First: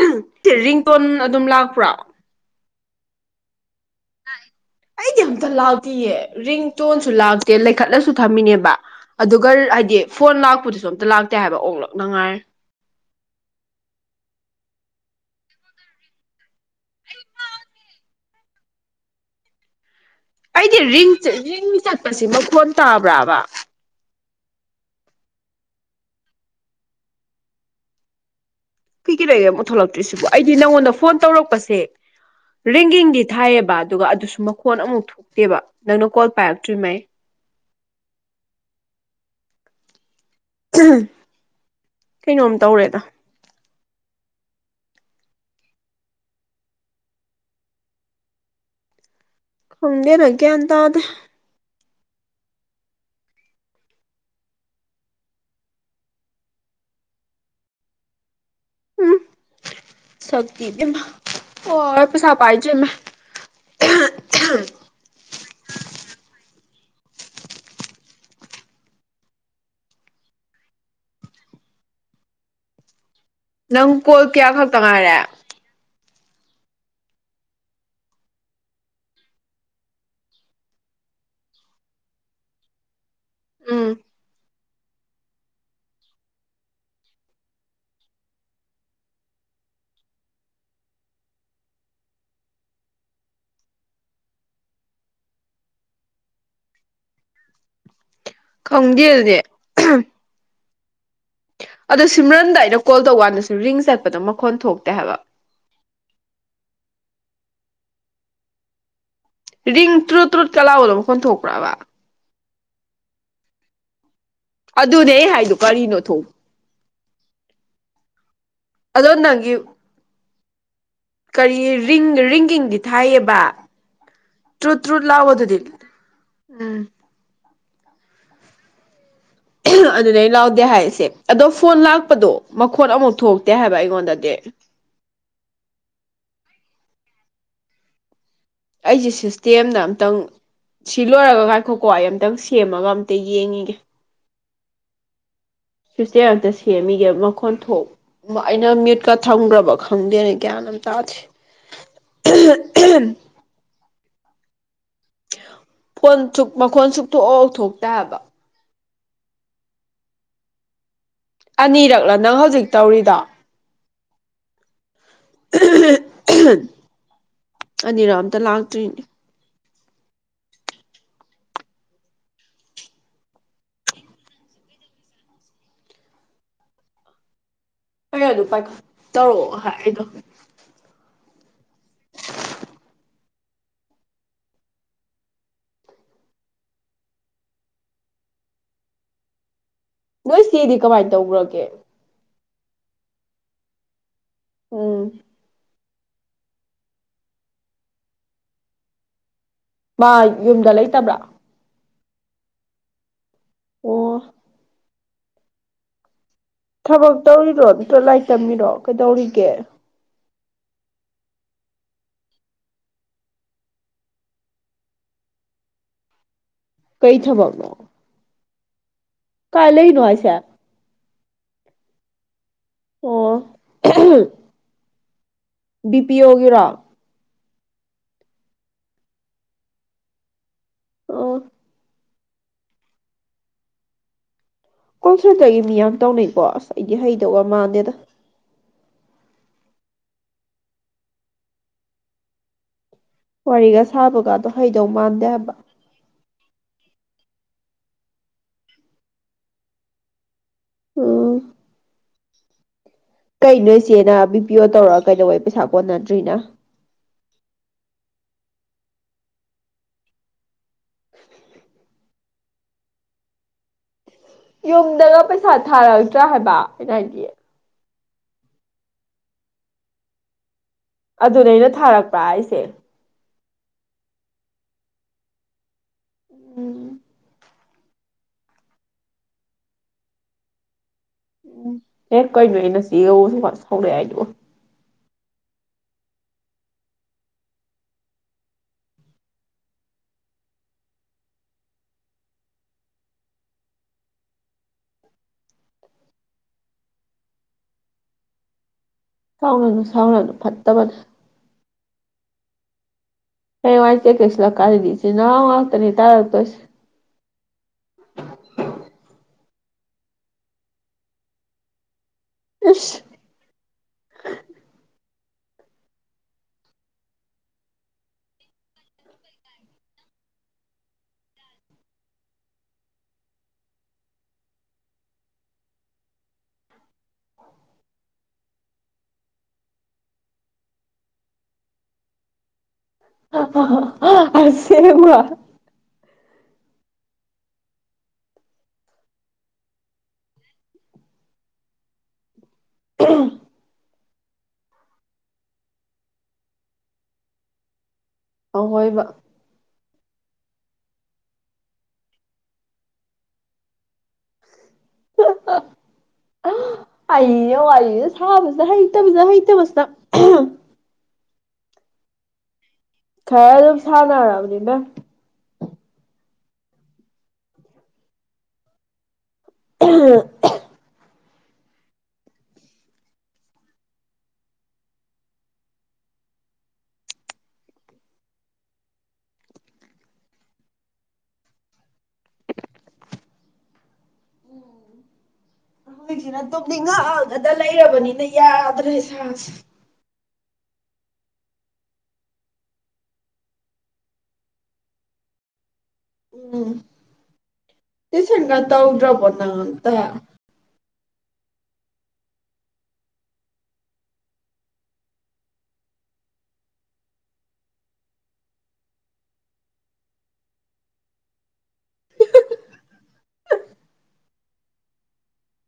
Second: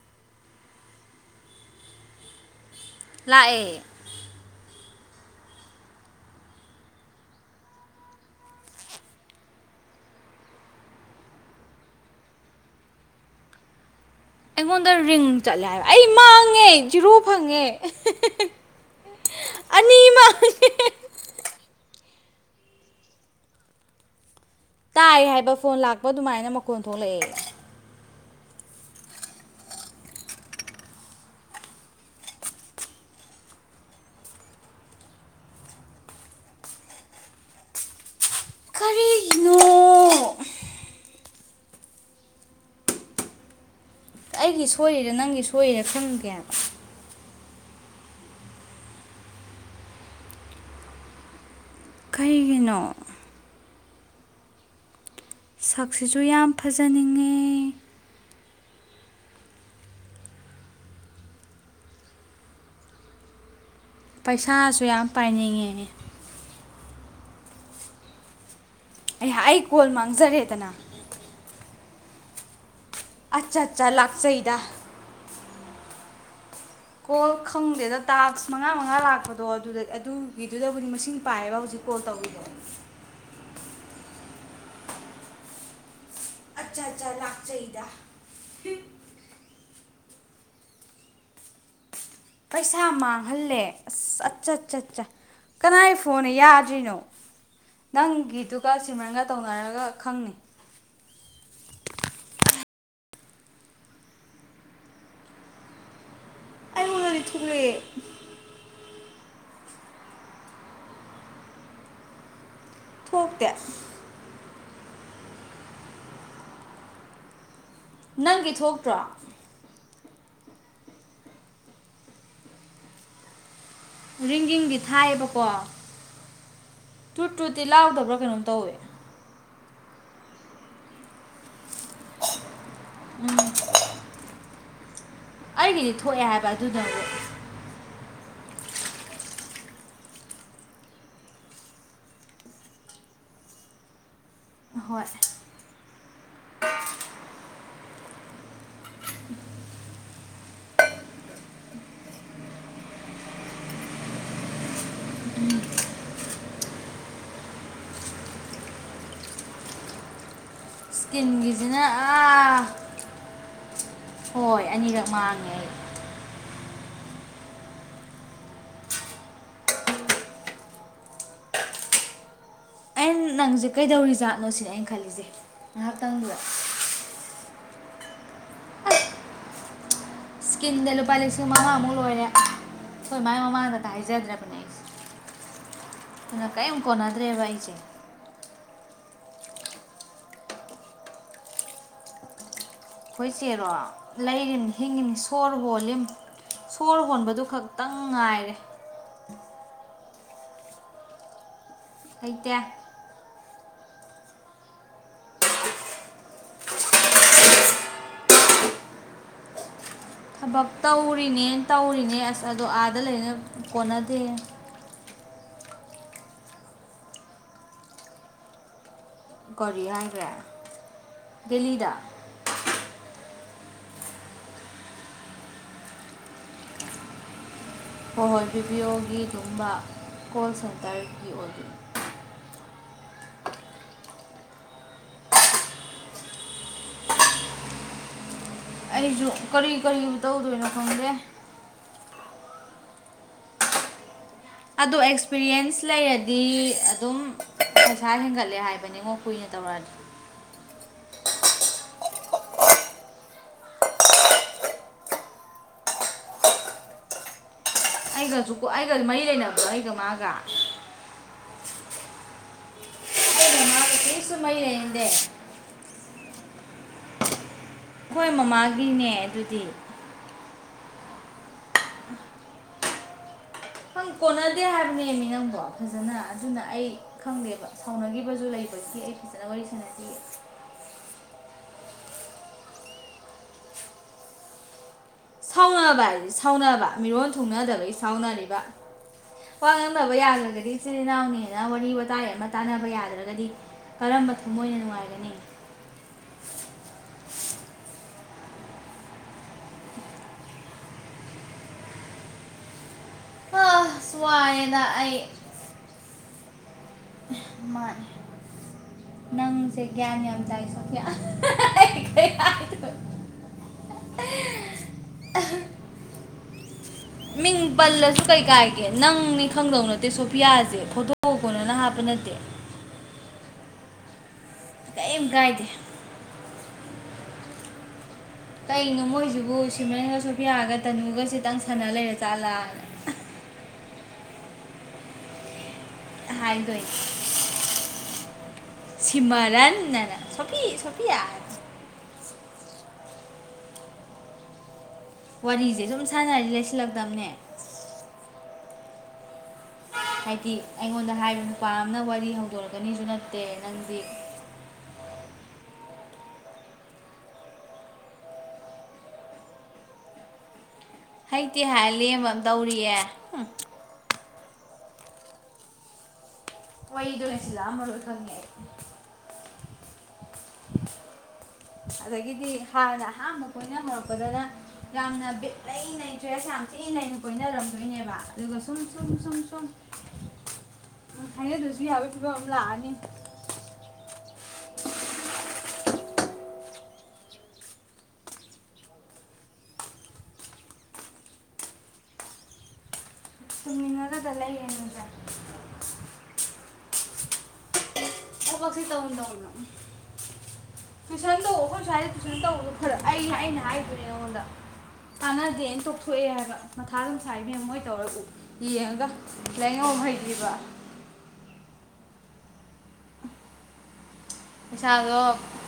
ꯍꯝ ringtone ꯑꯗꯨꯝ ꯂꯥꯛꯄ꯭ꯔꯣ ꯂꯥꯛꯑꯦ ꯂꯥꯛꯑꯦ ꯑꯩꯗꯤ ꯑꯝꯇ ꯂꯥꯛꯇꯤꯌꯦ ꯔꯤꯡꯇꯣꯟꯁꯨ ꯂꯥꯛꯇꯦ ꯂꯩꯈꯠꯂꯁꯨ ꯊꯝꯃꯤꯅꯦꯕ ꯑꯗꯨꯒ ꯍꯥꯏꯗꯤ ꯐꯣꯟ ꯂꯥꯛꯄꯗꯨꯁꯨ ꯑꯝꯇ ꯂꯥꯛꯇꯦ ꯍꯥꯏꯕ ꯑꯣꯂꯛꯅꯉꯥꯏ ꯑꯩꯉꯣꯟꯗ ꯔꯤꯡ ꯆꯠꯂꯦ ꯍꯥꯏꯕ ꯑꯩ ꯃꯥꯡꯉꯦ ꯖꯤꯔꯣ ꯐꯪꯉꯦ ꯑꯦ ꯍꯦ ꯍꯦ ꯍꯦ ꯑꯩꯗꯤ ꯔꯤꯡꯔꯤꯡ ꯆꯠ ꯃꯁꯤ ꯃꯈꯣꯟ ꯇꯥꯕꯔꯕ ꯇꯥꯏ ꯍꯥꯏꯕ ꯐꯣꯟ ꯂꯥꯛꯄ ꯑꯗꯨꯃꯥꯏꯅ ꯃꯈꯣꯟ ꯊꯣꯛꯂꯛꯑꯦ ꯀꯩ ꯀꯩꯗꯩꯒꯦ ꯑꯃꯨꯛ ꯊꯣꯛꯂꯛꯇ꯭ꯔꯤꯁꯤꯕ ꯑꯩꯗꯤ ꯅꯪꯉꯣꯟꯗ ꯐꯣꯟ ꯇꯧꯔꯛꯄꯁꯦ ꯔꯦꯡꯒꯤꯡꯗꯤ ꯊꯥꯏꯑꯕ ꯑꯗꯨꯒ ꯑꯗꯨꯁꯨ ꯃꯈꯣꯟ ꯑꯃꯨꯛ ꯊꯣꯛꯇꯦꯕ ꯅꯪꯅ ꯀꯣꯜ ꯄꯥꯏꯔꯛꯇ꯭ꯔꯤꯉꯩ ꯀꯔꯤꯒꯤꯅꯣ ꯀꯩꯅꯣꯝ ꯇꯧꯔꯦꯗ ꯑꯩꯒꯤ ꯁꯣꯏꯔꯤꯔꯦ ꯅꯪꯒꯤ ꯁꯣꯏꯔꯤꯔꯦ ꯈꯪꯗꯦ ꯍꯥꯏꯕ ꯈꯣꯡꯇꯦꯗ ꯒꯌꯥꯟ ꯇꯥꯗꯦ ꯀꯩꯒꯤꯅꯣ ꯁꯛꯁꯤꯁꯨ ꯌꯥꯝ ꯐꯖꯅꯤꯡꯉꯦ ꯎꯝ ꯁꯛꯀꯤꯗꯤ ꯑꯣꯔ ꯄꯩꯁꯥ ꯄꯥꯏꯖꯦ ꯃ ꯄꯩꯁꯥꯁꯨ ꯌꯥꯝ ꯄꯥꯏꯅꯤꯡꯉꯤ ꯑꯩꯍꯥꯛ ꯑꯩ ꯀꯣꯜ ꯃꯥꯡꯖꯔꯦꯗꯅ ꯑꯠꯆꯥ ꯑꯠꯆꯥ ꯅꯪ ꯀꯣꯜ ꯀꯌꯥ ꯂꯥꯛꯆꯩꯗ ꯈꯛꯇꯪ ꯉꯥꯏꯔꯦ ꯀꯣꯜ ꯈꯪꯗ꯭ꯔꯦꯗ ꯇꯥꯛꯁ ꯃꯉꯥ ꯃꯉꯥ ꯂꯥꯛꯄꯗꯣꯗ ꯑꯗꯨꯒꯤꯗꯨꯗꯕꯨꯗꯤ ꯃꯁꯤꯡ ꯄꯥꯏꯌꯦꯕ ꯍꯧꯖꯤꯛ ꯀꯣꯜ ꯇꯧꯔꯤꯗ ꯎꯝ ꯑꯆꯥ ꯑꯆꯥ ꯂꯥꯛꯆꯩꯗ ꯄꯩꯁꯥ ꯃꯥꯡꯍꯜꯂꯦ ꯑꯁ ꯑꯠ ꯆꯠ ꯆꯠ ꯀꯅꯥꯏ ꯐꯣꯟꯅ ꯌꯥꯗ꯭ꯔꯤꯅꯣ ꯅꯪ ꯈꯪꯗꯦꯅꯦ ꯑꯗꯣ ꯁꯤꯃꯔꯟꯗꯥꯏꯗ ꯀꯣꯜ ꯇꯧꯀꯥꯟꯗꯁꯨ ꯔꯤꯡ ꯆꯠꯄꯗꯣ ꯃꯈꯣꯟ ꯊꯣꯛꯇꯦ ꯍꯥꯏꯕ ꯑꯩꯉꯣꯟꯗꯗꯤ ꯊꯣꯛꯂꯛꯑꯦ ꯔꯤꯡ ꯇ꯭ꯔꯨꯠ ꯇ꯭ꯔꯨꯠ ꯀꯥ ꯂꯥꯎꯕꯂꯣ ꯃꯈ ꯈꯣꯟ ꯊꯧꯛꯄꯔꯕ ꯊꯣꯛꯇꯦ ꯑꯗꯨꯅꯦ ꯍꯥꯏꯗꯨꯣ ꯀꯔꯤꯅꯣ ꯊꯣꯡ ꯅꯪꯒꯤ ꯊꯣꯛꯇ꯭ꯔꯣ ꯀꯔꯤꯔꯤꯡ ꯔꯤꯡꯒꯤꯡꯗꯤ ꯊꯥꯏꯌꯦꯕ ꯔꯤꯡꯒꯤꯡꯗꯤ ꯇ꯭ꯔꯨꯠ ꯇ꯭ꯔꯨꯠ ꯊꯥꯏꯌꯦꯕꯀꯣ ꯂꯥꯎꯕꯗꯨꯗꯤ ꯎꯝ ꯇ ꯇꯨꯠꯇꯤ ꯂꯥꯎꯗꯕ꯭ꯔꯣ ꯀꯩꯅꯣꯝ ꯇꯧꯋꯦ ꯑꯗꯨꯗꯩ ꯂꯥꯎꯗꯦ ꯍꯥꯏꯔꯤꯁꯦ ꯑꯗꯣ ꯐꯣꯟ ꯂꯥꯛꯄꯗꯣ ꯃꯈꯣꯠ ꯑꯃꯨꯛ ꯊꯣꯛꯇꯦ ꯍꯥꯏꯕ ꯑꯩꯉꯣꯟꯗꯗꯤ ꯑꯩꯒꯤꯗꯤ [unintelligible] ꯑꯩꯁꯦ ꯁꯤꯁꯇꯦꯝꯅ ꯑꯨꯇꯪ ꯁꯤ ꯂꯣꯏꯔꯒ ꯀꯥꯏꯈꯣꯀꯣ ꯑꯩ ꯑꯃꯝꯇꯪ ꯁꯦꯝꯃꯒ ꯑꯝꯇ ꯌꯦꯡꯉꯒꯦ ꯍꯣꯏ ꯑꯝꯇ ꯁꯦꯝꯃꯤꯒꯦ ꯃꯈꯣꯟ ꯊꯣꯛ ꯑꯩꯅ ꯃꯤꯌꯨꯠꯀ ꯊꯝꯒ꯭ꯔꯕ ꯈꯪꯗꯦꯅ ꯒ꯭ꯌꯥꯟ ꯑꯝ ꯇꯥꯗꯦ ꯐꯣꯟ ꯁꯨꯛ ꯃꯈꯣꯟ ꯁꯨꯛꯊꯣꯛꯑꯣ ꯊꯣꯛꯇꯕ ꯍꯥꯏꯕ ꯏꯁꯀꯤꯟꯒꯤꯁꯤꯅ ꯑꯅꯤꯔꯛꯂ ꯅꯪ ꯑꯥ ꯍꯧꯖꯤꯛ ꯇꯧꯔꯤꯗꯣ ꯍꯣꯏ ꯑꯅꯤꯔꯛ ꯃꯥꯡꯉꯦ ꯑꯩ ꯑꯅꯤꯔꯥ ꯑꯝꯇ ꯂꯥꯛꯇ꯭ꯔꯤꯅꯦ ꯑꯩꯅ ꯅꯪꯁꯦ ꯀꯩꯗꯧꯔꯤꯖꯥꯠꯅꯣ ꯁꯤꯅꯦ ꯑꯩꯅ ꯈꯜꯂꯤꯁꯦ ꯉꯥꯏꯍꯥꯛꯇꯪꯗꯨꯗ ꯐꯔꯦ ꯑꯗꯨ ꯄꯥꯏꯈꯠ ꯇꯧꯔꯛꯑꯣ ꯍꯥꯏꯗꯣ ꯏꯁꯀꯤꯝꯗ ꯂꯨꯄꯥ ꯂꯤꯁꯤꯡ ꯃꯉꯥꯃꯨꯛ ꯂꯣꯏꯔꯦ ꯑꯩꯈꯣꯏ ꯃꯥꯏ ꯃꯃꯥꯡꯗ ꯍꯥꯏꯖꯗ꯭ꯔꯕꯅꯦ ꯑꯩꯁꯦ ꯑꯗꯨꯅ ꯀꯔꯤꯝ ꯀꯣꯟꯅꯗ꯭ꯔꯦꯕ ꯑꯩꯁꯦ ꯅꯣꯏ ꯆꯦꯗꯤ ꯀꯃꯥꯏꯅ ꯇꯧꯈ꯭ꯔꯒꯦ ꯍꯣꯏ ꯆꯦꯔꯣ ꯂꯩꯔꯤꯟ ꯎꯝ ꯍꯤꯡꯉꯤꯅꯤ ꯁꯣꯔ ꯍꯣꯜꯂꯤꯝ ꯁꯣꯔ ꯍꯣꯟꯕꯗꯨ ꯈꯛꯇꯪ ꯉꯥꯏꯔꯦ ꯃꯥ ꯌꯨꯝꯗ ꯂꯩꯇꯕ꯭ꯔꯥ ꯂꯩꯇꯦ ꯑꯣ ꯊꯕꯛ ꯇꯧꯔꯤꯔꯣ ꯅꯠꯇ꯭ꯔ ꯂꯥꯏꯔꯤꯛ ꯇꯝꯃꯤꯔꯣ ꯀꯩꯗꯧꯔꯤꯒꯦ ꯊꯕꯛ ꯇꯧꯔꯤꯅꯦ ꯇꯧꯔꯤꯅꯦ ꯑꯁ ꯑꯗꯣ ꯑꯥꯗ ꯂꯩꯅ ꯀꯣꯟꯅꯗꯦ ꯀꯩ ꯊꯕꯛꯅꯣ ꯀꯥꯏ ꯀꯔꯤ ꯂꯩꯅꯣ ꯍꯥꯏꯈ꯭ꯔꯦ ꯍꯥꯏꯁꯦ ꯗꯤꯜꯂꯤꯗ ꯑꯣ ꯕꯤ ꯄꯤ ꯑꯣꯒꯤꯔꯣ ꯍꯣꯍꯣꯏ ꯕꯤꯕꯤꯑꯣꯒꯤ ꯑꯗꯨꯒꯨꯝꯕ ꯀꯣꯜꯁꯦ ꯇꯔꯀꯤ ꯑꯣ ꯑꯣꯏꯕꯤ ꯀꯣꯜꯁꯦꯟꯇꯔꯒꯤ ꯃꯤ ꯌꯥꯝ ꯇꯧꯅꯩꯀꯣ ꯑꯁ ꯑꯩꯗꯤ ꯍꯩꯗꯧꯕ ꯃꯥꯟꯗꯦꯗ ꯑꯩꯁꯨ ꯀꯔꯤ ꯀꯔꯤ ꯇꯧꯗꯣꯏꯅꯣ ꯈꯪꯗꯦ ꯋꯥꯔꯤꯒ ꯁꯥꯥꯕ ꯀꯥꯗ ꯑꯗꯣ ꯑꯦꯛꯁꯄꯤꯔꯤꯌꯦꯟꯁ ꯂꯩꯔ ꯗꯤ ꯑꯗꯨꯝ ꯄꯩꯁꯥ ꯍꯦꯟꯒꯠꯂꯦ ꯍꯥꯏꯕꯅꯤꯉꯣ ꯀꯨꯏꯅ ꯇꯧꯔꯛꯑꯗꯤ ꯑꯣ ꯀꯩꯅꯣ ꯏꯆꯦꯅ ꯕꯤ ꯄꯤ ꯑꯣ ꯇꯧꯔꯒ ꯀꯩꯗꯧꯕꯦ ꯄꯩꯁꯥ ꯀꯣꯟꯅꯗ꯭ꯔꯤꯅ ꯑꯩꯒꯁꯨ ꯑꯩꯒ ꯃꯔꯤ ꯂꯩꯅꯕ꯭ꯔꯣ ꯑꯩꯒ ꯃꯥꯒ ꯑꯩꯒ ꯃꯥꯒ ꯀꯔꯤꯁꯨ ꯃꯔꯤ ꯂꯩꯅꯗꯦ ꯌꯨꯝꯗꯒ ꯄꯩꯁꯥ ꯊꯥꯔꯛ ꯁꯤꯂꯥꯎ ꯍꯥꯏꯕ ꯑꯩꯅ ꯍꯥꯏꯗꯤ ꯈꯣꯏ ꯃꯃꯥꯒꯤꯅꯦ ꯑꯗꯨꯗꯤ ꯑꯗꯨꯅꯦ ꯑꯩꯅ ꯊꯥꯔꯛꯄ꯭ꯔꯥ ꯍꯥꯏꯁꯦ ꯅꯪ ꯀꯣꯟꯅꯗꯦ ꯍꯥꯏꯕꯅꯦꯃꯤ ꯅꯪꯕꯣ ꯐꯖꯅ ꯑꯗꯨꯅ ꯑꯩ ꯎꯝ ꯈꯪꯗꯦꯕ ꯁꯥꯎꯅꯒꯤꯕꯁꯨ ꯂꯩꯕꯒꯤ ꯑꯩ ꯐꯖꯅ ꯋꯥꯔꯤ ꯁꯥꯟꯅꯗꯤ [unintelligible] ꯁꯥꯎꯅꯕ ꯍꯥꯏꯗꯤ ꯁꯥꯎꯅꯕ ꯃꯤꯔꯣꯟ ꯊꯨꯡꯅꯗꯕꯒꯤ ꯁꯥꯎꯅꯔꯤꯕ ꯋꯥ ꯉꯥꯡꯅꯕ ꯌꯥꯗ꯭ꯔꯒꯗꯤ ꯏꯆꯤꯜ ꯏꯅꯥꯎꯅꯦꯅ ꯋꯥꯔꯤ ꯋꯥꯇꯥꯏ ꯑꯃ ꯇꯥꯟꯅꯕ ꯌꯥꯗ꯭ꯔꯒꯗꯤ ꯀꯔꯝꯕ ꯊꯃꯣꯏꯅ ꯅꯨꯡꯉꯥꯏꯒꯅꯤ ꯁꯥꯎꯅꯅꯨ ꯁꯥꯎꯅꯅꯨ ꯐꯠꯇꯕꯅꯦ ꯍꯌꯦꯡꯋꯥꯏ ꯀꯩꯁ ꯂ ꯀꯔꯤꯗꯤꯁꯤ ꯏꯆꯤꯟꯅꯣꯎ ꯉꯥꯛꯇꯅꯤ ꯇꯥꯔꯛ ꯇꯣꯏꯁꯦ ꯃꯥꯅꯤ ꯅꯪꯁꯦ ꯒ꯭ꯌꯥꯟ ꯌꯥꯝ ꯇꯥꯏ ꯁꯣꯐꯤꯌꯥ ꯏꯁ ꯑꯍꯥ ꯃꯤꯡ ꯄꯜꯂꯖꯨ ꯀꯩ ꯀꯥꯏꯒꯦ ꯅꯪꯅꯤ ꯈꯪꯗꯧ ꯅꯠꯇꯦ ꯁꯣꯐꯤꯌꯥꯖꯦ ꯐꯣꯇꯣ ꯀꯣꯟꯅꯅ ꯍꯥꯞꯄ ꯅꯠꯇꯦ ꯀꯩꯝ ꯀꯥꯏꯗꯦ ꯀꯩꯅꯣ ꯃꯣꯏꯖꯤꯕꯨ ꯁꯤꯝꯔꯦꯟꯒ ꯁꯣꯐꯤꯌꯥꯒ ꯇꯅꯨꯒ ꯁꯤꯇꯪ ꯁꯥꯟꯅ ꯂꯩꯔꯆꯖꯥꯠꯂꯥꯅ ꯑꯍꯥ ꯑꯍꯥ ꯑꯁꯦꯡꯕ ꯍꯥꯏꯗꯣꯏꯅꯤ ꯁꯤꯃꯔꯟꯅ ꯁꯣꯐꯤ ꯁꯣꯐꯤꯌꯥ [inaudible] ꯋꯥꯔꯤꯁꯦ ꯁꯨꯝ ꯁꯥꯟꯅꯔꯗꯤ ꯂꯩꯁꯤꯜꯂꯛꯇꯕꯅꯦ ꯑꯍꯣꯏꯕ ꯍꯥꯏꯗꯤ ꯑꯩꯉꯣꯟꯗ ꯍꯥꯏꯕ ꯅꯨꯄꯥ ꯑꯃꯅ ꯋꯥꯔꯤ ꯍꯧꯗꯣꯔꯛꯀꯅꯤꯁꯨ ꯅꯠꯇꯦ ꯅꯪꯗꯤ ꯍꯥ ꯍꯥ ꯍꯥ ꯑꯩꯩꯅ ꯋꯔꯤꯁꯦ ꯁꯥꯕꯁꯦ ꯍꯩꯇꯕꯁꯤꯗ ꯍꯩꯇꯕꯁꯤꯅ ꯍꯥ ꯍꯩꯇꯦ ꯍꯥꯏ ꯂꯦꯝꯃ ꯇꯧꯔꯤ ꯈꯔ ꯑꯗꯨꯝ ꯁꯥꯅꯔꯕꯅꯤꯅ ꯋꯥꯔꯤꯗꯣ ꯂꯩꯁꯟꯂꯥꯛꯑꯃꯔꯣꯏ ꯑꯩ ꯈꯪꯉꯦ ꯑꯩ ꯑꯍ ꯑꯗꯒꯤꯗꯤ ꯍꯥꯟꯅ ꯑꯍꯝꯕ ꯀꯣꯏꯅꯃꯔꯛꯄꯗꯅ ꯌꯥꯝꯅ ꯕꯤꯠ ꯂꯩ ꯂꯩ ꯆ꯭ꯔꯦꯁ ꯌꯥꯝ ꯆꯤꯅ ꯂꯩꯩꯅ ꯀꯣꯏꯅꯔꯝꯗꯣꯏꯅꯦꯕ ꯑꯗꯨꯒ ꯁꯨꯝ ꯁꯨꯝ ꯁꯨꯝ ꯁꯨꯝ ꯍꯥꯏꯅꯗ꯭ꯔꯁꯨ ꯌꯥꯕꯒꯤ ꯐꯤꯕꯝ ꯑꯃ ꯂꯥꯛꯑꯅꯤ ꯍꯧꯖꯤꯛꯁꯤꯅ ꯇꯨꯝꯅꯤꯡꯉꯛꯑꯒꯗ ꯂꯩꯔꯕꯅꯤꯅ ꯌꯥꯗ꯭ꯔꯦ ꯏꯁꯥꯥꯁꯦ ꯇꯨꯝꯅꯤꯡꯉꯒꯗ ꯂꯩꯌꯦꯅꯦ ꯇꯨꯏꯁꯟꯒꯥ ꯇꯧꯅ ꯇꯧꯗ꯭ꯔꯕ ꯇꯧꯅ ꯅꯪ ꯑꯝꯇ ꯇꯨꯏꯁꯟ ꯇꯧ ꯑꯩꯈꯣꯏ ꯁꯋꯥꯏꯗꯦ ꯇꯨꯏꯁꯟ ꯇꯧꯕꯗꯣ ꯈꯔ ꯑꯩꯅ ꯑꯩꯅ ꯍꯥꯏꯗꯅꯦ ꯑꯩꯉꯣꯟꯗ ꯀꯥꯟꯅꯗꯦꯅ ꯇꯣꯛꯊꯣꯛꯑꯦ ꯍꯥꯏꯕ ꯃꯊꯥ ꯑꯗꯨꯝ ꯁꯥꯏ ꯏꯕꯦꯝꯃ ꯃꯣꯏ ꯇꯧꯔꯒ ꯌꯦꯡꯉꯒ ꯂꯥꯏꯔꯤꯛ ꯅ ꯃꯔꯣꯝ ꯍꯩꯇ꯭ꯔꯤꯕ ꯄꯩꯥꯁꯥꯗꯣ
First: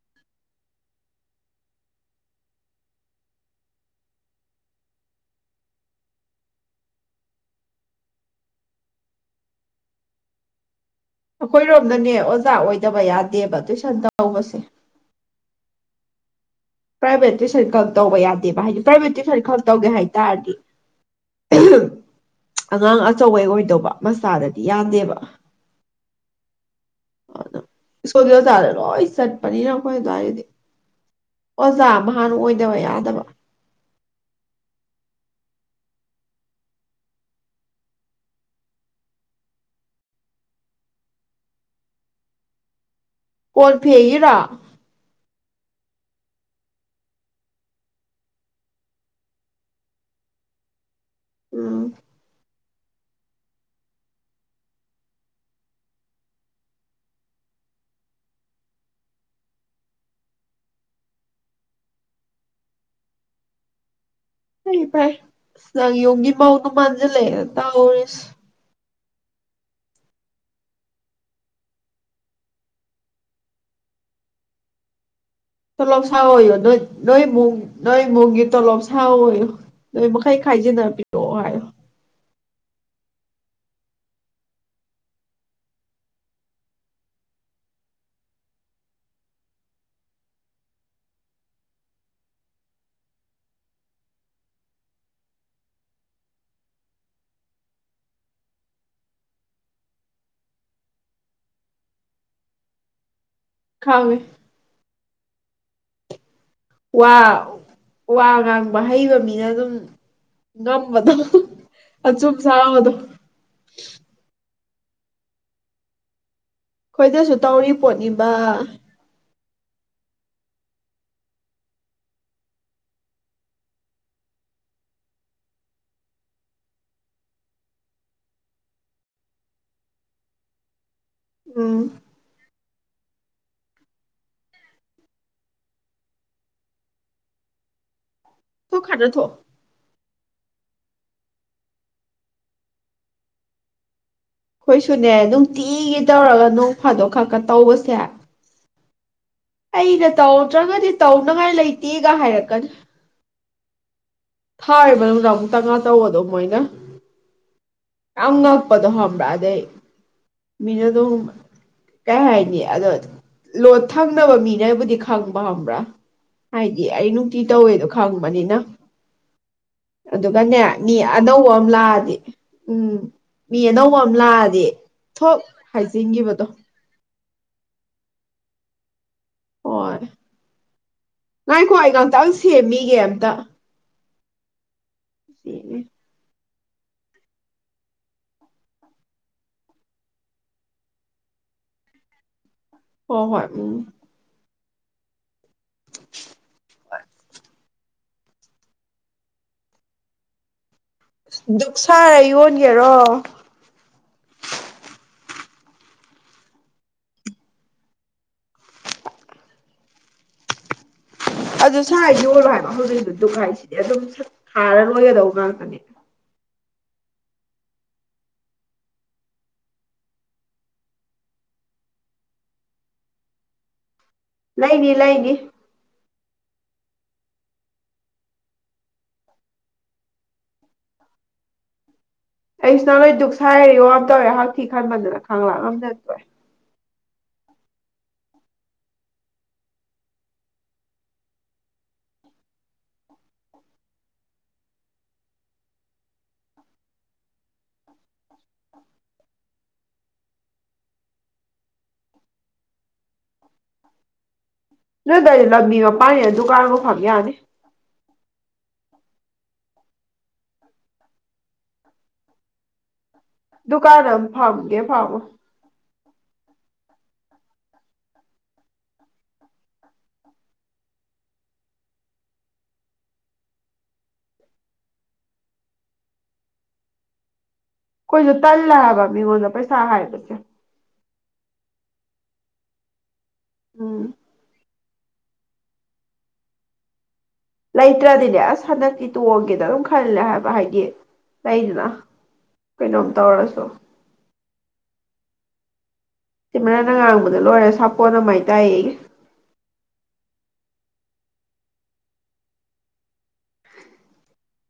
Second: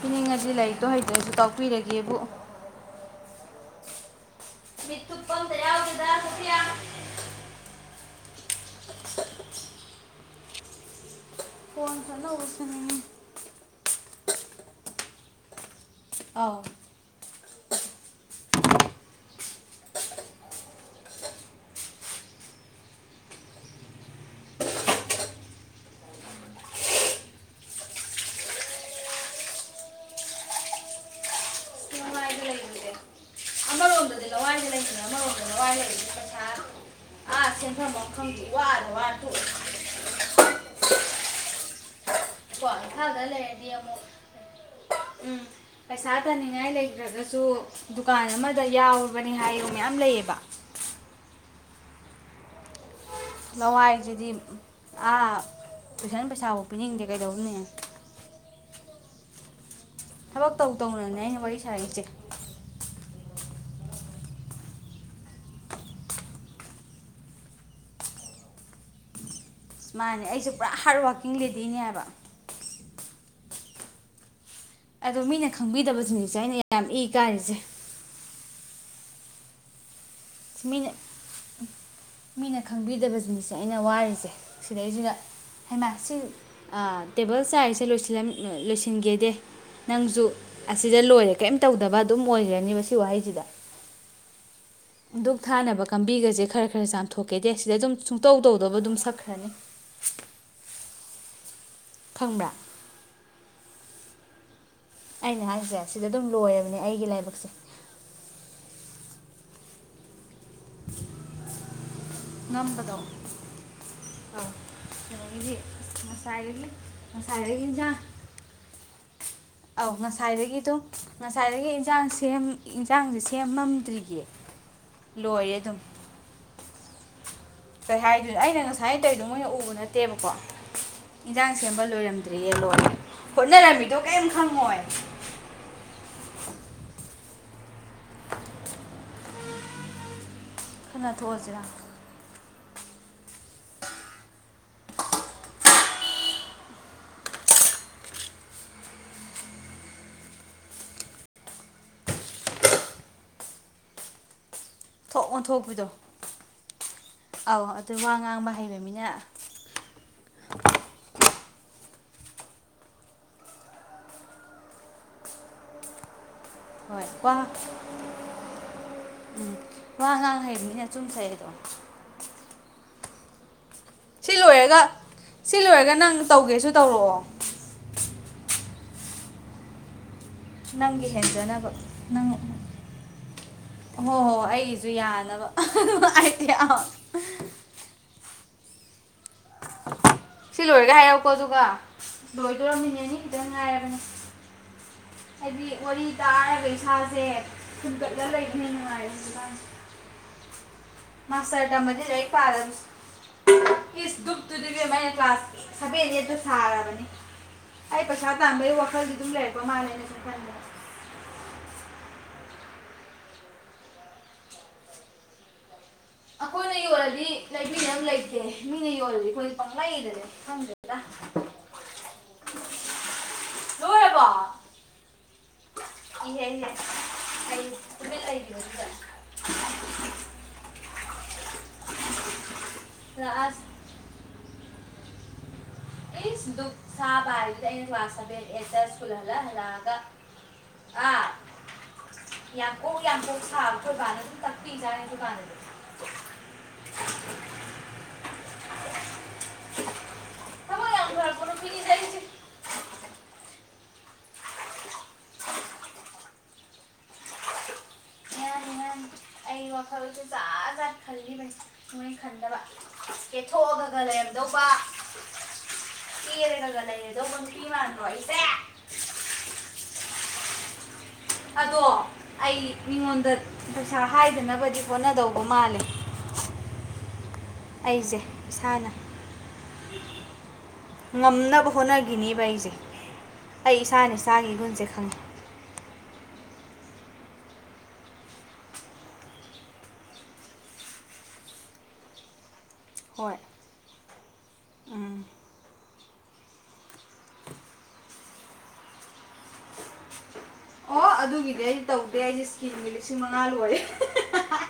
ꯄꯤꯅꯤꯡꯉꯗꯤ ꯂꯩꯔꯤꯛꯇꯣ ꯍꯩꯇ꯭ꯔꯁꯨ ꯇꯥꯛꯄꯤꯔꯒꯦꯕꯨ ꯃꯤꯠ ꯊꯨꯞꯄ ꯑꯝꯇ ꯌꯥꯎꯗꯦꯗ ꯁꯣꯐꯤꯌꯥ ꯐꯣꯟ ꯑꯩꯈꯣꯏꯔꯣꯝꯗꯅꯦ ꯆꯠꯅꯕ ꯑꯣꯖꯥ ꯁꯥꯟꯅꯩ ꯑꯣꯏꯗꯕ ꯌꯥꯗꯦꯕ ꯇꯨꯏꯁꯟ ꯇꯧꯕꯁꯦ ꯑꯥꯎ ꯄ꯭ꯔꯥꯏꯚꯦꯠ ꯇꯨꯏꯁꯟ ꯈꯛ ꯇꯧꯕ ꯌꯥꯗꯦꯕ ꯍꯥꯏꯗꯤ ꯄ꯭ꯔꯥꯏꯚꯦꯠ ꯇꯨꯏꯁꯟ ꯈꯛ ꯇꯧꯒꯦ ꯍꯥꯏ ꯇꯥꯔꯗꯤ ꯑꯉꯥꯡ ꯑꯆꯧꯕꯩ ꯑꯣꯏꯗꯧꯕ ꯃꯆꯥꯗꯗꯤ ꯌꯥꯗꯦꯕ ꯑꯗ ꯁ꯭ꯀꯨꯜꯒꯤ ꯑꯣꯖꯥꯗ ꯂꯣꯏ ꯆꯠꯄꯅꯤꯅ ꯑꯩꯈꯣꯏ ꯑꯗꯨꯋꯥꯏꯗꯗꯤ ꯑꯣꯖꯥꯃꯥ ꯍꯥꯟꯅ ꯂꯋꯥꯏꯗ ꯑꯣꯏꯗꯕ ꯂꯩꯕꯁꯦ ꯌꯥꯗꯕ ꯑꯃꯔꯣꯝꯗꯗꯤ ꯂꯋꯥꯏꯗ ꯂꯩꯕꯅꯦ ꯑꯃꯔꯣꯝꯗ ꯂꯋꯥꯏ ꯂꯩꯕꯁꯦ ꯄꯩꯁꯥ ꯑꯥ ꯁꯦꯟꯐꯝ ꯑꯃꯥ ꯈꯪꯗꯦ ꯋꯥꯗ ꯋꯥ ꯇꯣꯛꯑꯦ [inaudible] ꯐꯥꯜꯗ ꯂꯩꯔꯗꯤ ꯀꯣꯟ ꯑꯃꯨꯛ ꯐꯦꯡꯉꯤꯔꯣ ꯎꯝ ꯄꯩꯁꯥ ꯇꯥꯟꯅꯤꯡꯉꯥꯏ ꯂꯩꯈ꯭ꯔꯒꯁꯨ ꯗꯨꯀꯥꯟ ꯑꯃꯗ ꯌꯥꯎꯔꯕꯅꯤ ꯍꯥꯏꯌꯨ ꯃꯌꯥꯝ ꯂꯩꯌꯦꯕ ꯎꯝ ꯂꯋꯥꯏꯁꯤꯗꯤ ꯑꯥ ꯇꯨꯏꯁꯟ ꯄꯩꯁꯥꯐꯧ ꯄꯤꯅꯤꯡꯗꯦ ꯀꯩꯗꯧꯅꯤ ꯊꯕꯛ ꯇꯧ ꯇꯧꯅꯅꯦ ꯑꯩꯅ ꯋꯥꯔꯤ ꯁꯥꯔꯤꯁꯦ ꯐꯩ ꯐꯩ ꯅꯪ ꯌꯨꯝꯒꯤ ꯃꯧꯗꯨꯝ ꯃꯥꯟꯖꯤꯜꯂꯛꯑꯦꯗ ꯇꯧꯔꯤꯁ ꯃꯥꯅꯦ ꯑꯩꯁꯦ ꯄꯨꯔꯥ ꯍꯥꯔꯠ ꯋꯥꯔꯀꯤꯡ ꯂꯦꯗꯤꯅꯦꯕ ꯑꯗꯣ ꯃꯤꯅ ꯇꯣꯂꯣꯞ ꯈꯪꯕꯤꯗꯕꯁꯤꯡꯁꯦ ꯁꯣꯋꯣꯌꯣ ꯑꯩꯅ ꯅꯣꯏ ꯌꯥꯝ ꯏ ꯅꯣꯏ ꯃꯨꯡ ꯀꯥꯔꯤꯁꯦ ꯅꯣꯏ ꯃꯨꯡꯒꯤ ꯇꯣꯂꯣꯞ ꯁꯥꯑꯣꯌꯨ ꯅꯣꯏ ꯃꯈꯩ ꯃꯤꯅ ꯈꯥꯏꯖꯤꯟꯅꯔ ꯄꯤꯔꯛꯑꯣ ꯍꯥꯏꯌꯣ ꯃꯤꯅ ꯈꯪꯕꯤꯗꯕ ꯅꯤꯁꯁꯦ ꯑꯩꯅ ꯋꯥꯔꯤꯁꯦ ꯁꯤꯗꯩꯁꯤꯗ ꯍꯩꯃꯥ ꯁꯤ ꯑ ꯇꯦꯕꯜ ꯆꯥꯏꯔꯤꯁꯦ ꯂꯣꯏꯁꯤꯜꯂꯝ ꯂꯣꯏꯁꯤꯟꯒꯦꯗ ꯅꯪꯁꯨ ꯑꯁꯤꯗ ꯂꯣꯏꯔꯦ ꯀꯔꯤꯝ ꯇꯧꯗꯕ ꯑꯗꯨꯝ ꯑꯣꯏꯈ꯭ꯔꯅꯦꯕ ꯁꯤ ꯋꯥꯍꯩꯁꯤꯗ ꯗꯨꯛ ꯊꯥꯅꯕ ꯀꯥꯡꯝꯕꯤꯒꯁꯦ ꯈꯔ ꯈꯔ ꯆꯥꯝꯊꯣꯛꯀꯦꯗꯦ ꯁꯤꯗ ꯑꯗꯨꯝ ꯁꯨꯡꯇꯧ ꯇꯧꯗꯧꯕ ꯑꯗꯨꯝ ꯁꯛꯈ꯭ꯔꯅꯤ ꯈꯪꯕ꯭ꯔꯥ ꯈꯥꯡꯉꯦ ꯑꯩꯅꯥ ꯍꯥꯏꯁꯦ ꯁꯤꯗ ꯑꯗꯨꯝ ꯂꯣꯏꯔꯕꯅꯦ ꯑꯩꯒꯤ ꯋꯥ ꯂꯥꯏꯕꯛꯁꯦ ꯋꯥ ꯉꯥꯡꯕ ꯍꯩꯕ ꯃꯤꯅ ꯑꯗꯨꯝ ꯉꯝꯕꯗꯣ ꯑꯆꯨꯝ ꯁꯥꯥꯕꯗꯣ ꯀꯩꯅꯣꯒꯤꯗꯤ ꯑꯩꯈꯣꯏꯗꯁꯨ ꯇꯧꯔꯤ ꯄꯣꯠꯅꯤꯕ ꯑꯧ ꯉꯁꯥꯏꯗꯒꯤ ꯑꯗꯨꯝ ꯉꯁꯥꯏꯗꯒꯤ ꯏꯟꯁꯥꯡ ꯁꯦꯝ ꯏꯟꯁꯥꯡꯁꯦ ꯁꯦꯝꯃꯝꯗ꯭ꯔꯤꯌꯦ ꯂꯣꯏꯔꯦ ꯑꯗꯨꯝ ꯀꯩ ꯍꯥꯏꯗꯨꯣꯏꯅꯣ ꯑꯩꯅ ꯉꯁꯥꯏ ꯇꯩꯗꯧ ꯃꯣꯏꯅ ꯎꯕ ꯅꯠꯇꯦꯕꯀꯣ ꯏꯟꯖꯥꯡ ꯁꯦꯝꯕ ꯎꯝ ꯂꯣꯏꯔꯝꯗ꯭ꯔꯤꯌꯦ ꯂꯣꯔꯦ ꯍꯣꯠꯅꯔꯝꯃꯤꯗꯣ ꯀꯔꯤꯝ ꯈꯪꯉꯣꯏ ꯇꯣꯛ ꯈꯠꯅꯊꯣꯛ ꯑꯣ ꯈꯠꯅ ꯊꯣꯛ ꯑꯁꯤꯔꯥ ꯑꯩꯈꯣꯏ ꯁꯨꯅꯦ ꯅꯨꯡ ꯇꯤꯒꯤ ꯇꯧꯔꯒ ꯅꯣꯡ ꯐꯥꯗꯣꯛ ꯈꯛꯀ ꯇꯧꯕꯁꯦ ꯑꯩꯅ ꯇꯧꯗ꯭ꯔꯒꯗꯤ ꯇꯧꯅꯉꯥꯏ ꯂꯩꯇꯦꯒ ꯍꯥꯏꯔꯛꯀꯅꯤ ꯊꯥꯔꯤꯕ ꯊꯣꯛ ꯅꯨꯡꯃꯤꯗꯥꯡ ꯑꯃꯨꯛ ꯇꯪ ꯒ ꯑꯣꯟꯊꯣꯛꯄꯤꯗꯣ ꯇꯧꯕꯗꯣ ꯃꯣꯏꯅ ꯑꯧ ꯑꯗꯨ ꯋꯥ ꯌꯥꯝ ꯉꯥꯡꯕ ꯍꯩꯕ ꯉꯛꯄꯗꯣ ꯃꯤꯅ ꯍꯪꯕ꯭ꯔꯥ ꯑꯗꯩ ꯃꯤꯅ ꯑꯗꯨꯝ ꯀꯩ ꯍꯥꯏꯅꯤ ꯑꯗꯣ ꯔꯨꯝ ꯊꯪꯅꯕ ꯃꯤꯅꯕꯨꯗꯤ ꯈꯪꯕ ꯈꯪꯕ꯭ꯔꯥ ꯍꯥꯏꯗꯤ ꯍꯣꯏ ꯑꯩ ꯋꯥ ꯅꯨꯡꯇꯤ ꯇꯧꯋꯦꯗꯣ ꯈꯪꯕꯅꯤꯅ ꯋꯥ ꯉꯥꯡ ꯑꯗꯨꯒꯅꯦ ꯍꯩꯕ ꯃꯤꯅ ꯃꯤ ꯆꯨꯝ ꯁꯩ ꯑꯗꯣ ꯑꯅꯧꯕ ꯑꯃ ꯂꯥꯛꯑꯗꯤ ꯎꯝ ꯃꯤ ꯑꯅꯧꯕ ꯑꯃ ꯁꯤ ꯂꯥꯛ ꯑꯗꯤ ꯂꯣꯏꯔꯒ ꯊꯣꯛ ꯁꯤ ꯂꯣꯏꯔꯒ ꯅꯪ ꯍꯥꯏꯖꯤꯟꯈꯤꯕꯗꯣ ꯇꯧꯒꯦꯁꯨ ꯇꯧꯔꯛꯑꯣ ꯍꯣꯏ ꯅꯪꯒꯤ ꯍꯦꯟꯖꯅꯕ ꯉꯥꯏꯈꯣ ꯑꯩ ꯉꯥꯛꯇꯪ ꯅꯪ ꯁꯦꯝꯃꯤꯒꯦ ꯑꯝꯇ ꯍꯣ ꯍꯣꯏ ꯑꯩ ꯁꯨ ꯌꯥꯅꯕ ꯍꯥ ꯍꯥ ꯍꯥ ꯏꯍꯥ ꯑꯥ ꯁꯤ ꯂꯣꯏꯔꯒ ꯍꯥꯏꯔꯎꯀꯣ ꯑꯗꯨꯒ ꯂꯣꯏ ꯑꯗꯣ ꯃꯤꯅꯠ ꯑꯅꯤ ꯍꯣꯏ ꯈꯛ ꯍꯣꯏ ꯇꯪ ꯎꯝ ꯉꯥꯏꯔꯕꯅꯦ ꯍꯥꯏꯗꯤ ꯋꯥꯔꯤ ꯇꯥꯔꯒ ꯏꯁꯥꯁꯦ ꯄꯨꯟꯒꯠꯂ ꯂꯩꯕꯅ ꯍꯦꯟꯅ ꯅꯨꯡꯉꯥꯏꯔꯦ ꯃꯥꯁꯇꯔ ꯗꯨꯛ ꯇꯧꯔꯗꯤ ꯁꯥꯔ ꯂꯥꯏꯔꯤꯛ ꯄꯥꯔꯁꯤ ꯌꯣꯟꯒꯦꯔꯣ ꯏꯁ ꯗꯨꯛ ꯑꯩꯅ ꯀ꯭ꯂꯥꯁ ꯁꯚꯦꯟ ꯑꯩꯠꯇ ꯁꯥꯔꯕꯅꯤ ꯑꯩ ꯄꯩꯁꯥ ꯇꯥꯟꯕꯒꯤ ꯋꯥꯈꯜꯗꯤ ꯑꯗꯨꯝ ꯂꯩꯔꯛꯄ ꯃꯥꯜꯂꯦ ꯑꯩꯅ ꯁꯨꯝ ꯈꯟꯕꯗ ꯑꯗꯨ ꯁꯥꯔ ꯌꯣꯜꯂꯣ ꯍꯥꯏꯕ ꯍꯧꯖꯤꯛꯁꯨ ꯗꯨꯛ ꯍꯥꯏꯁꯤꯗꯤ ꯑꯗꯨꯝ ꯊꯥꯔ ꯂꯣꯏꯒꯗꯧꯕ ꯉꯥꯛꯇꯅꯦ ꯑꯩꯈꯣꯏꯅ ꯌꯣꯜꯂꯗꯤ ꯂꯩꯕꯤꯅꯕ ꯂꯩꯇꯦ ꯃꯤꯅ ꯌꯣꯜꯂꯗꯤ ꯑꯩꯈꯣꯏꯗꯤ ꯄꯪꯂꯩꯗ ꯂꯩ ꯈꯪꯗ꯭ꯔꯦꯗ ꯏꯐ ꯏꯍꯦ ꯏꯍꯦ ꯑꯩ ꯇꯨꯃꯤꯟ ꯂꯩ ꯑꯩꯁꯨ ꯅꯍꯥꯋꯥꯏ ꯗꯨꯛ ꯁꯔꯥ ꯌꯣꯟꯒꯦ ꯇꯧꯔꯦ ꯍꯛꯊꯤ ꯈꯟꯕꯗꯨꯅ ꯈꯪꯂꯥꯛ ꯉꯝꯗꯗꯅ ꯇꯣꯛꯑꯦ ꯑꯩꯅ ꯀ꯭ꯂꯥꯁ ꯁꯚꯦꯟ ꯑꯩꯠꯇ ꯁꯀꯨꯜ ꯍꯜꯂꯛ ꯍꯜꯂꯛ ꯑꯒ ꯑꯥ ꯌꯥꯡ ꯀꯣꯛ ꯌꯥꯡ ꯀꯣꯛ ꯁꯥꯕ ꯈꯣꯏꯕꯥꯅ ꯑꯗꯨꯝ ꯇꯥꯛꯄꯤ ꯖꯥꯠꯅꯤ ꯗꯨꯀꯥꯟꯗ [inaudible] ꯊꯕꯛ ꯌꯥꯝ ꯐꯔꯛꯄ ꯅꯨꯄꯤꯅꯤꯗ ꯑꯩꯁꯦ ꯅꯣꯏ ꯑꯗꯨꯒꯤ ꯂꯝꯕꯤ ꯃꯄꯥꯟꯅꯤꯅ ꯗꯨꯀꯥꯟꯕꯨ ꯐꯝ ꯌꯥꯅꯤ ꯌꯥꯅꯤ ꯌꯥꯅꯤ ꯑꯩ ꯋꯥꯈꯜꯁꯦ ꯆꯖꯥꯠ ꯖꯥꯠ ꯈꯜꯂꯤꯕꯅꯤ ꯅꯣꯏ ꯈꯟꯗꯕ ꯗꯨꯀꯥꯟ ꯑꯝ ꯐꯥꯝꯒꯦ ꯐꯥꯝꯃꯣ ꯀꯦꯔꯒꯗ ꯂꯩꯒꯗꯧꯕ ꯃꯤꯃꯥꯟꯗ꯭ꯔꯣ ꯑꯩꯁꯦ ꯑꯗꯣ ꯑꯩ ꯃꯤꯉꯣꯟꯗ ꯄꯩꯁꯥ ꯍꯥꯏꯗꯅꯕꯗꯤ ꯍꯣꯠꯅꯗꯧꯕ ꯃꯥꯜꯂꯦ ꯑꯩꯈꯣꯏꯁꯨ ꯇꯜꯂꯦ ꯍꯥꯏꯕ ꯃꯤꯉꯣꯟꯗ ꯄꯩꯁꯥ ꯍꯥꯏꯕꯁꯦ ꯉꯝꯅꯕ ꯍꯣꯠꯅꯒꯤꯅꯤꯕ ꯑꯩꯁꯦ ꯑꯩ ꯎꯝ ꯏꯁꯥꯅ ꯏꯁꯥꯒꯤ ꯒꯨꯟꯁꯦ ꯈꯪꯉꯤ ꯂꯩꯇ꯭ꯔꯗꯤꯅꯦ ꯑꯁ ꯍꯟꯗꯛꯇꯤ ꯇꯣꯡꯒꯦꯗ ꯑꯗꯨꯝ ꯈꯜꯂꯦ ꯍꯥꯏꯕ ꯍꯥꯏꯗꯤ ꯂꯩꯗꯅ ꯀꯩꯅꯣꯝ ꯍꯣꯏ ꯇꯧꯔꯁꯨ ꯎꯝ ꯁꯤꯃꯔꯅ ꯉꯥꯡꯕꯗ ꯂꯣꯏꯔꯦ ꯁꯥꯄꯣꯟꯅ ꯃꯥꯏ ꯇꯥꯏꯌꯦ ꯑꯣ ꯑꯗꯨꯒꯤꯗꯤ ꯑꯩ ꯇꯧꯗꯦ ꯑꯩꯖꯨ ꯁ꯭ꯀꯤꯟꯒꯤ ꯂꯤꯁꯤꯡ ꯃꯉꯥ ꯂꯣꯏꯔꯦ ꯍꯥꯍꯥꯍꯥ